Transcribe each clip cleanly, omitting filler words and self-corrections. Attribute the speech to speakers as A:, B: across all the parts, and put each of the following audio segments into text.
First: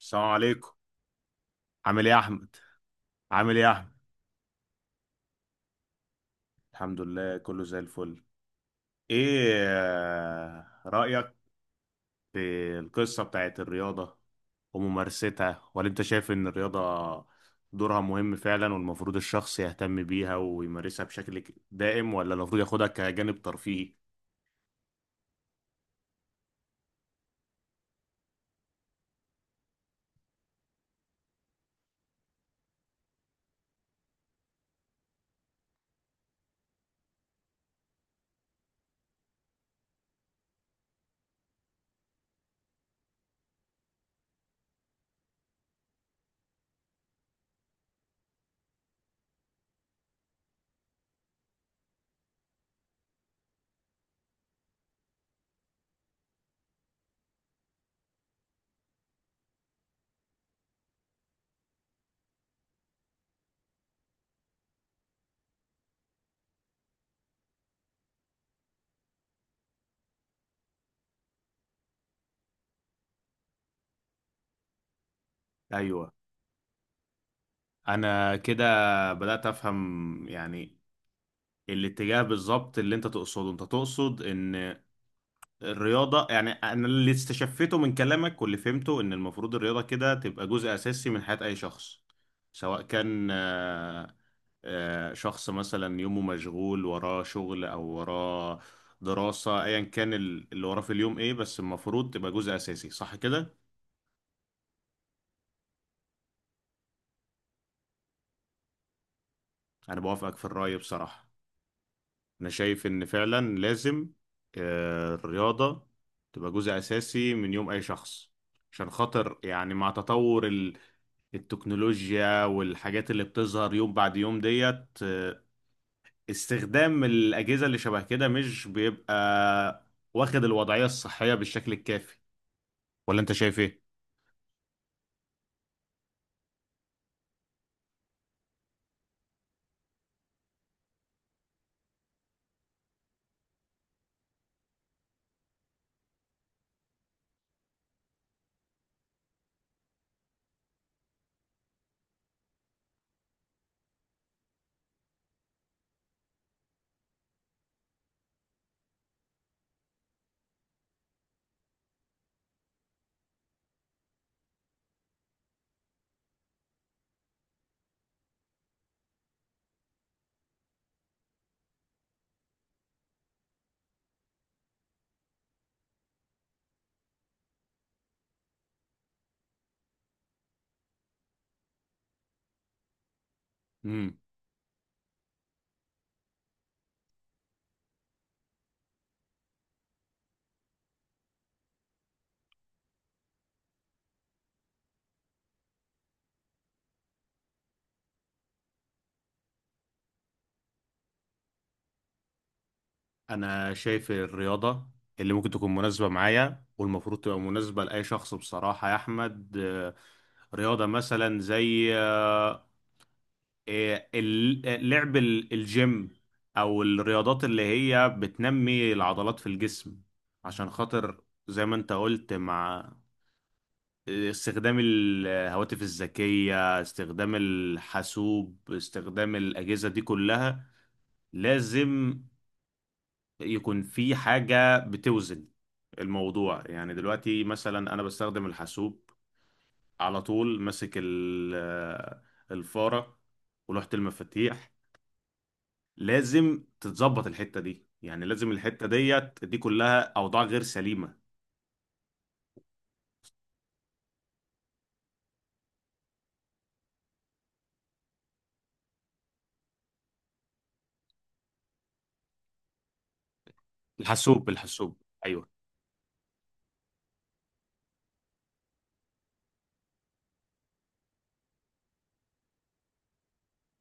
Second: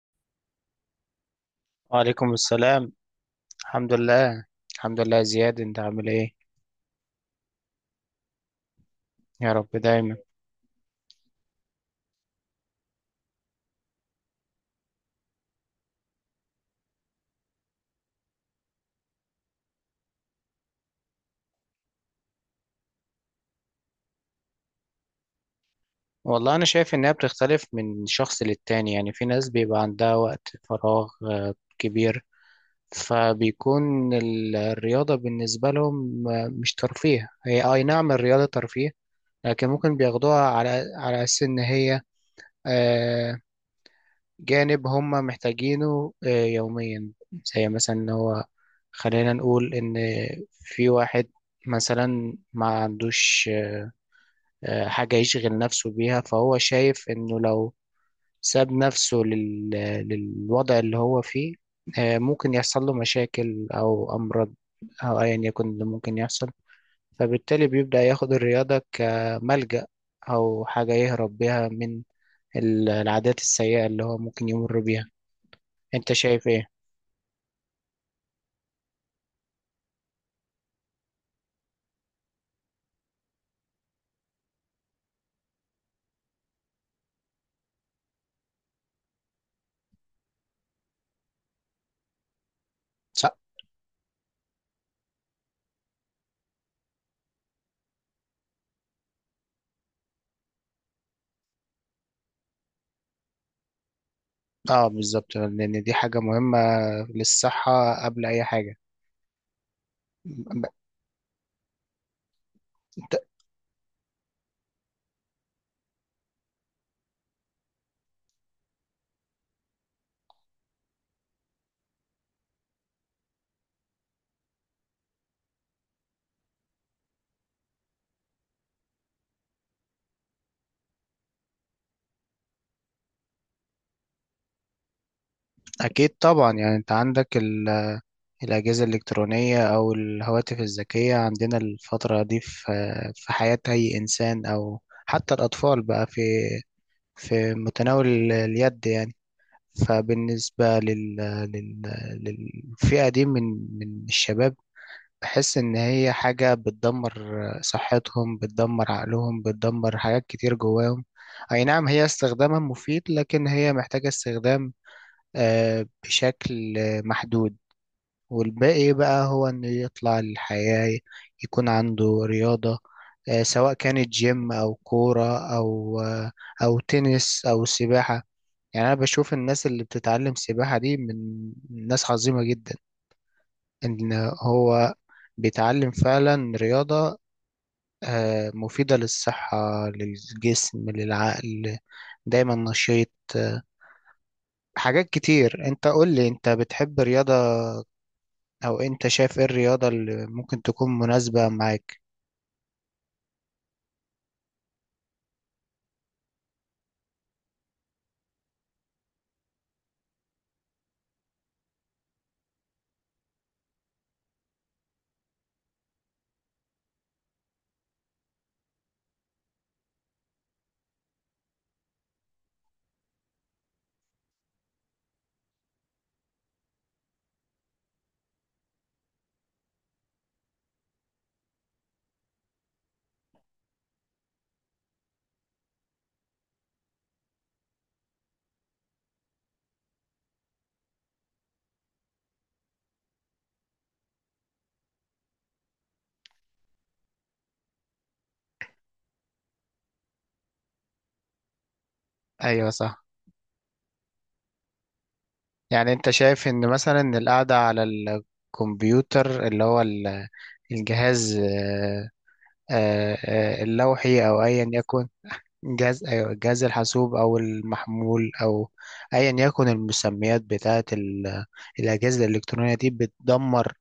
A: السلام عليكم. عامل ايه يا
B: وعليكم
A: احمد؟
B: السلام.
A: عامل ايه يا
B: الحمد
A: احمد؟
B: لله. الحمد لله يا زياد، انت عامل ايه؟
A: الحمد لله كله زي الفل.
B: يا
A: ايه
B: رب دايما.
A: رأيك في القصة بتاعت الرياضة وممارستها، ولا انت شايف ان الرياضة دورها مهم فعلا والمفروض الشخص يهتم بيها ويمارسها بشكل دائم، ولا المفروض ياخدها كجانب ترفيهي؟
B: والله انا شايف انها بتختلف من شخص للتاني، يعني في ناس بيبقى عندها وقت فراغ كبير، فبيكون الرياضة بالنسبة لهم مش ترفيه. هي اي نعم الرياضة ترفيه، لكن ممكن بياخدوها على اساس ان هي آه، جانب هم محتاجينه يوميا. زي مثلا ان هو، خلينا نقول ان في واحد مثلا ما عندوش حاجة يشغل نفسه بيها، فهو شايف انه لو ساب نفسه للوضع اللي هو فيه ممكن يحصل له مشاكل او امراض، او ايا يكن اللي ممكن يحصل. فبالتالي بيبدأ ياخد الرياضة كملجأ، او حاجة يهرب بيها من العادات السيئة اللي هو ممكن يمر بيها.
A: ايوه.
B: انت شايف ايه؟
A: انا كده بدأت افهم يعني الاتجاه بالظبط اللي انت تقصده. انت تقصد ان الرياضة، يعني أنا اللي استشفيته من كلامك واللي فهمته، إن المفروض الرياضة كده تبقى جزء أساسي من حياة أي شخص، سواء كان
B: صح.
A: شخص مثلا يومه مشغول وراه شغل أو وراه دراسة، أيا كان اللي وراه في اليوم إيه، بس المفروض تبقى جزء أساسي، صح كده؟
B: اه بالظبط، لان دي حاجه مهمه للصحه قبل اي حاجه.
A: أنا بوافقك في
B: ب-
A: الرأي بصراحة. أنا شايف إن
B: ت-
A: فعلا لازم الرياضة تبقى جزء أساسي من يوم أي شخص، عشان خاطر يعني مع تطور التكنولوجيا والحاجات اللي بتظهر يوم بعد يوم ديت، استخدام الأجهزة اللي شبه كده مش بيبقى واخد الوضعية الصحية بالشكل الكافي، ولا أنت شايف إيه؟
B: اكيد طبعا، يعني انت عندك الاجهزه الالكترونيه او الهواتف الذكيه، عندنا الفتره دي في حياه اي انسان، او حتى الاطفال بقى في متناول اليد يعني. فبالنسبه لل... للفئه دي من الشباب، بحس إن هي حاجة بتدمر صحتهم، بتدمر عقلهم، بتدمر حاجات كتير جواهم. أي نعم هي استخدامها مفيد، لكن هي محتاجة استخدام بشكل محدود. والباقي بقى هو إنه يطلع الحياة، يكون عنده رياضة سواء كانت جيم أو كورة أو تنس أو سباحة. يعني أنا بشوف الناس اللي بتتعلم سباحة دي من ناس عظيمة جدا، إن
A: مم.
B: هو بيتعلم فعلا رياضة مفيدة للصحة، للجسم، للعقل، دايما نشيط آه، حاجات كتير. انت قول لي، انت بتحب رياضة؟ او انت شايف ايه الرياضة اللي ممكن تكون مناسبة معاك؟
A: أنا شايف الرياضة اللي ممكن تكون مناسبة معايا والمفروض تبقى مناسبة لأي شخص بصراحة يا أحمد، رياضة مثلا زي لعب الجيم، او الرياضات اللي هي بتنمي العضلات في الجسم، عشان خاطر زي ما انت قلت، مع استخدام الهواتف الذكية، استخدام الحاسوب، استخدام الأجهزة دي كلها، لازم يكون في حاجة بتوزن الموضوع. يعني دلوقتي مثلا أنا بستخدم الحاسوب على طول ماسك الفارة ولوحة المفاتيح. لازم تتظبط الحتة دي، يعني لازم الحتة ديت، دي كلها أوضاع غير سليمة.
B: ايوه صح. يعني انت شايف ان مثلا القعدة على الكمبيوتر، اللي هو الجهاز، آه، اللوحي او
A: الحاسوب،
B: ايا
A: الحاسوب
B: يكن،
A: أيوه.
B: جهاز، أيوة جهاز الحاسوب أو المحمول، أو أيا يكن المسميات بتاعة الأجهزة الإلكترونية دي، بتدمر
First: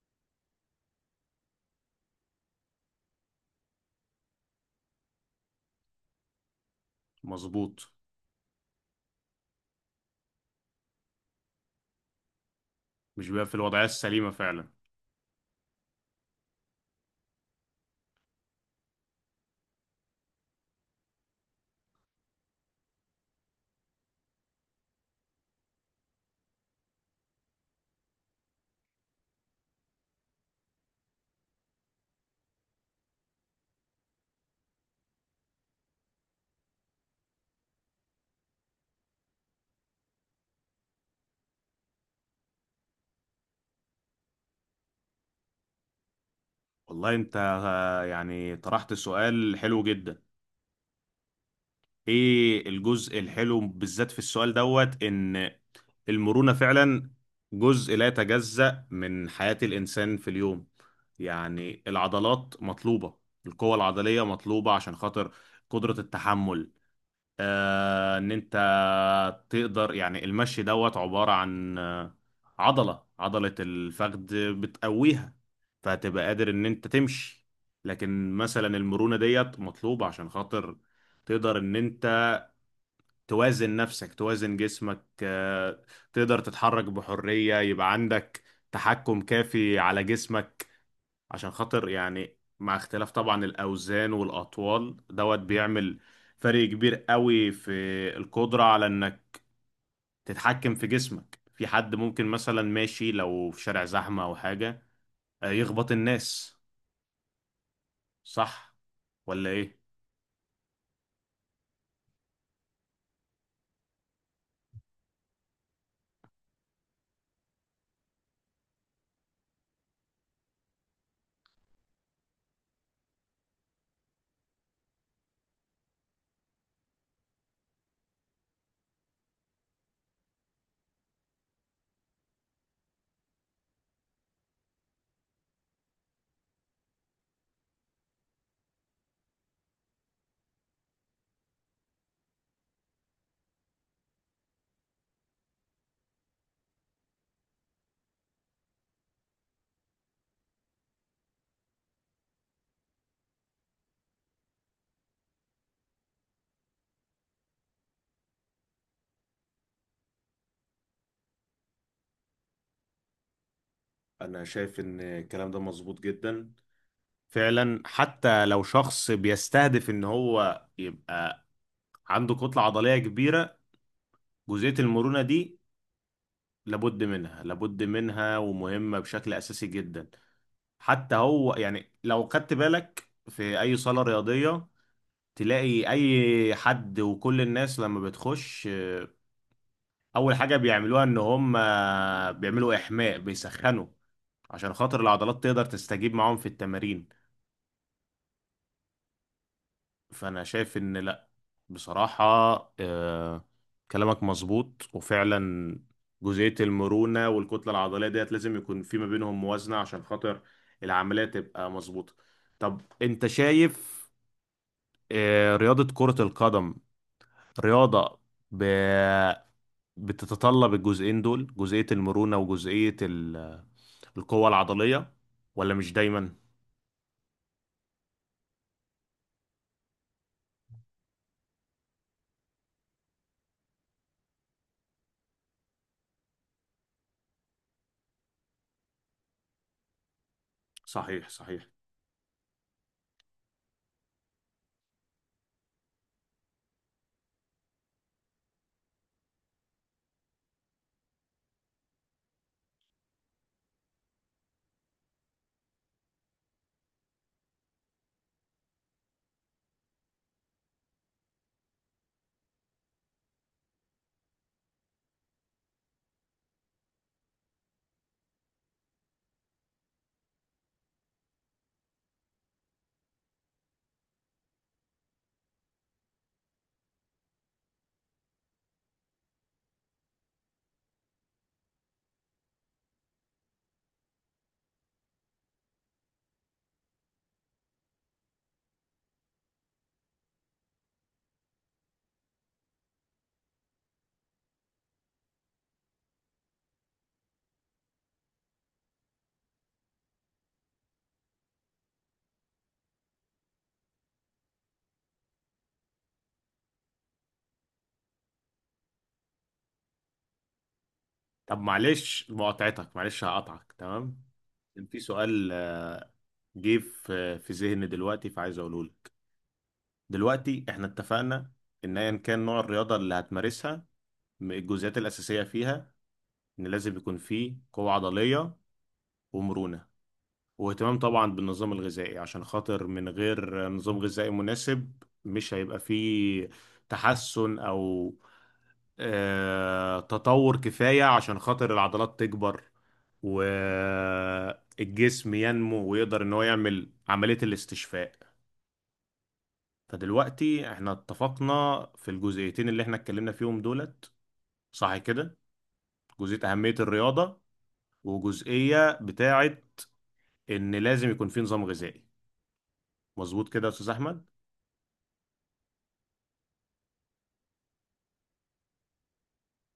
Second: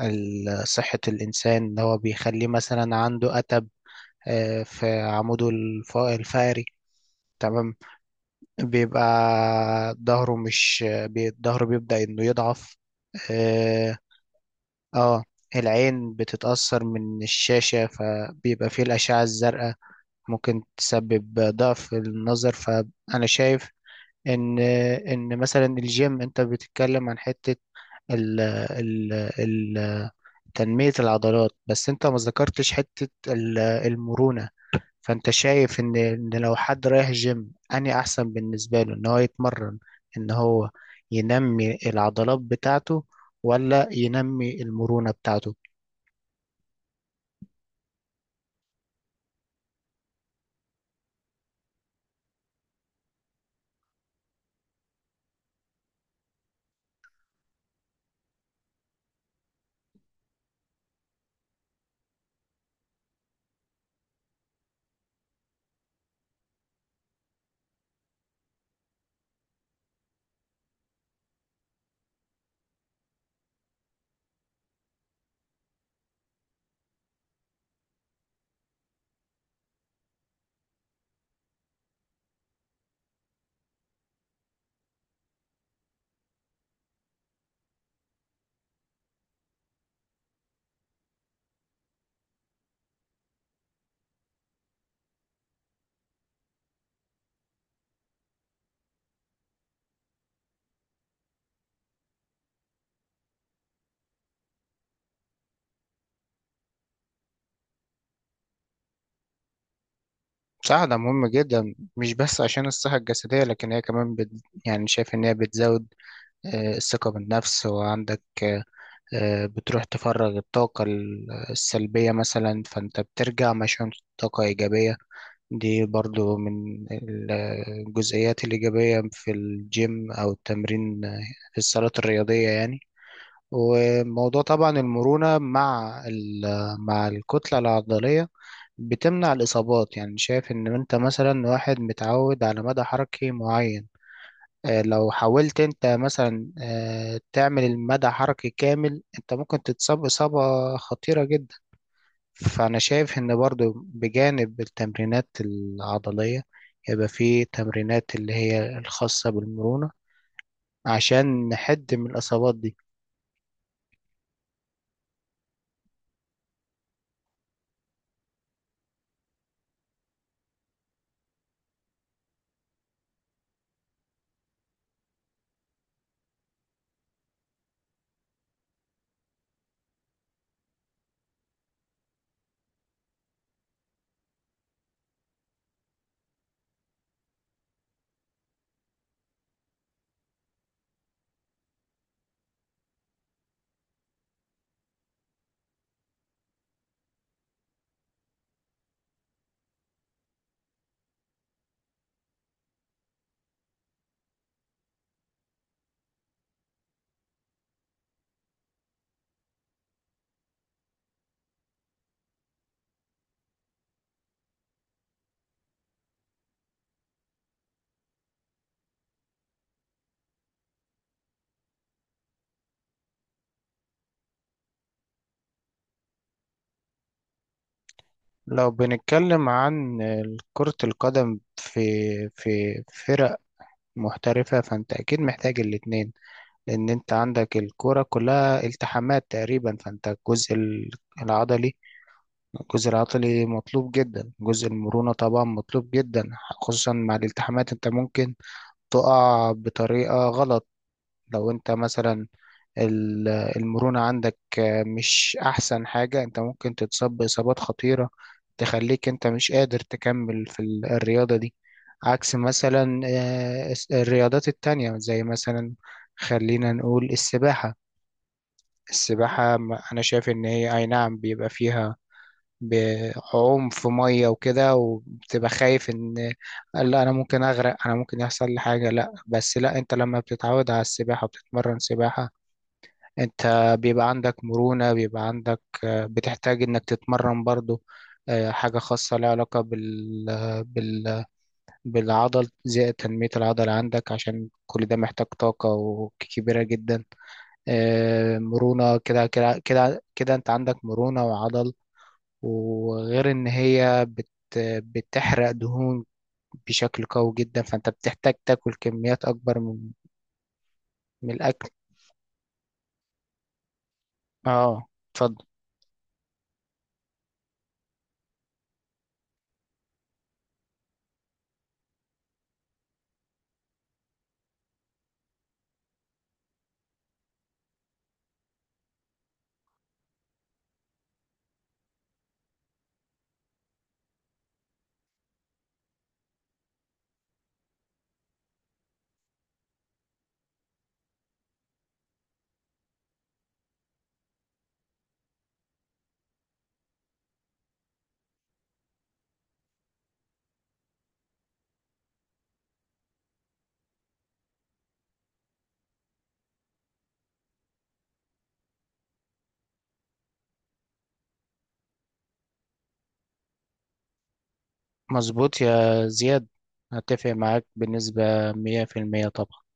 B: صحة الإنسان. إن هو بيخليه مثلا عنده أتب في عموده الفقري. تمام،
A: مظبوط.
B: بيبقى ظهره مش بي- ظهره بيبدأ إنه يضعف.
A: مش بيبقى في الوضعية
B: اه.
A: السليمة فعلا.
B: آه، العين بتتأثر من الشاشة، فبيبقى فيه الأشعة الزرقاء ممكن تسبب ضعف النظر. ف انا شايف ان مثلا الجيم، انت بتتكلم عن حتة ال ال ال تنمية العضلات، بس انت ما ذكرتش حتة المرونة. فانت شايف ان لو حد رايح جيم، اني احسن بالنسبة له ان هو يتمرن، ان هو ينمي العضلات بتاعته، ولا ينمي المرونة بتاعته؟
A: والله أنت يعني طرحت سؤال حلو جدا. إيه الجزء الحلو بالذات في السؤال دوت؟ إن المرونة فعلا جزء لا يتجزأ من حياة الإنسان في اليوم. يعني العضلات مطلوبة، القوة العضلية مطلوبة، عشان خاطر قدرة التحمل، ان انت تقدر، يعني المشي دوت عبارة عن عضلة الفخذ بتقويها، فهتبقى قادر ان انت تمشي. لكن مثلا المرونة ديت مطلوبة عشان خاطر تقدر ان انت توازن نفسك، توازن جسمك، تقدر تتحرك بحرية، يبقى عندك تحكم كافي على جسمك، عشان خاطر يعني مع اختلاف طبعا الأوزان والأطوال دوت، بيعمل فرق كبير قوي في القدرة على إنك تتحكم في جسمك. في حد ممكن مثلا ماشي، لو في شارع زحمة أو حاجة، يخبط الناس. صح ولا إيه؟
B: بصراحة ده مهم جدا، مش بس عشان الصحة الجسدية، لكن هي كمان يعني شايف إن هي بتزود الثقة بالنفس، وعندك بتروح تفرغ الطاقة السلبية مثلا، فأنت بترجع مشحون طاقة إيجابية. دي برضو من الجزئيات الإيجابية في الجيم أو التمرين في الصالات الرياضية يعني. وموضوع طبعا المرونة مع مع الكتلة العضلية بتمنع الإصابات، يعني شايف إن أنت مثلا واحد متعود على مدى حركي معين، لو حاولت انت مثلا تعمل المدى حركي كامل، انت ممكن تتصاب إصابة خطيرة جدا. فأنا شايف إن برضو بجانب التمرينات العضلية يبقى في تمرينات اللي هي الخاصة بالمرونة، عشان نحد من الإصابات دي.
A: أنا شايف إن الكلام ده مظبوط جدا فعلا. حتى لو شخص بيستهدف إن هو يبقى عنده كتلة عضلية كبيرة، جزئية المرونة دي لابد منها، لابد منها، ومهمة بشكل أساسي جدا. حتى هو يعني لو خدت بالك في اي صالة رياضية، تلاقي اي حد وكل الناس لما بتخش، اول حاجة بيعملوها ان هم بيعملوا احماء، بيسخنوا، عشان خاطر العضلات تقدر تستجيب معاهم في التمارين. فانا شايف ان لا، بصراحة، آه، كلامك مظبوط، وفعلا جزئية المرونة والكتلة العضلية ديت لازم يكون في ما بينهم موازنة عشان خاطر العملية تبقى مظبوطة. طب انت شايف رياضة كرة القدم، رياضة ب... بتتطلب الجزئين دول، جزئية المرونة وجزئية القوة العضلية، ولا مش دايما؟
B: لو بنتكلم عن كرة القدم في فرق محترفة، فأنت أكيد محتاج الاتنين، لأن أنت عندك الكرة كلها التحامات تقريبا. فأنت
A: صحيح، صحيح.
B: العضلي الجزء العضلي مطلوب جدا، جزء المرونة طبعا مطلوب جدا، خصوصا مع الالتحامات. انت ممكن تقع بطريقة غلط لو انت مثلا المرونة عندك مش احسن حاجة، انت ممكن تتصاب بإصابات خطيرة تخليك انت مش قادر تكمل في الرياضة دي. عكس مثلا الرياضات التانية، زي مثلا خلينا نقول السباحة. السباحة أنا شايف إن هي أي نعم بيبقى فيها بعوم في ميه وكده، وبتبقى خايف ان لا انا ممكن اغرق، انا ممكن يحصل لي حاجه. لا بس لا، انت لما بتتعود على السباحه وبتتمرن سباحه، انت بيبقى عندك مرونه، بيبقى عندك بتحتاج انك تتمرن برضو حاجه خاصه لها علاقه بال بالعضل، زي تنميه العضل عندك، عشان كل ده محتاج طاقه وكبيره جدا مرونه. كده كده كده كده انت عندك مرونه وعضل، وغير ان هي بتحرق دهون بشكل قوي جدا، فانت بتحتاج تاكل كميات اكبر من
A: طب
B: الاكل.
A: معلش مقاطعتك، معلش هقطعك، تمام؟ كان
B: اه
A: في
B: اتفضل.
A: سؤال جه في ذهني دلوقتي فعايز اقوله لك. دلوقتي احنا اتفقنا ان ايا كان نوع الرياضة اللي هتمارسها، الجزئيات الأساسية فيها ان لازم يكون فيه قوة عضلية ومرونة، واهتمام طبعا بالنظام الغذائي، عشان خاطر من غير نظام غذائي مناسب مش هيبقى فيه تحسن او تطور كفاية عشان خاطر العضلات تكبر والجسم ينمو ويقدر ان هو يعمل عملية الاستشفاء. فدلوقتي احنا اتفقنا في الجزئيتين اللي احنا اتكلمنا فيهم دولت، صح كده؟ جزئية أهمية الرياضة، وجزئية بتاعة ان لازم يكون في نظام غذائي، مظبوط كده يا استاذ احمد؟
B: مظبوط يا زياد، هتفق معاك بنسبة 100% طبعا.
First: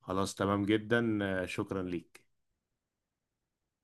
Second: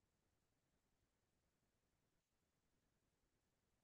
A: خلاص، تمام جدا. شكرا ليك.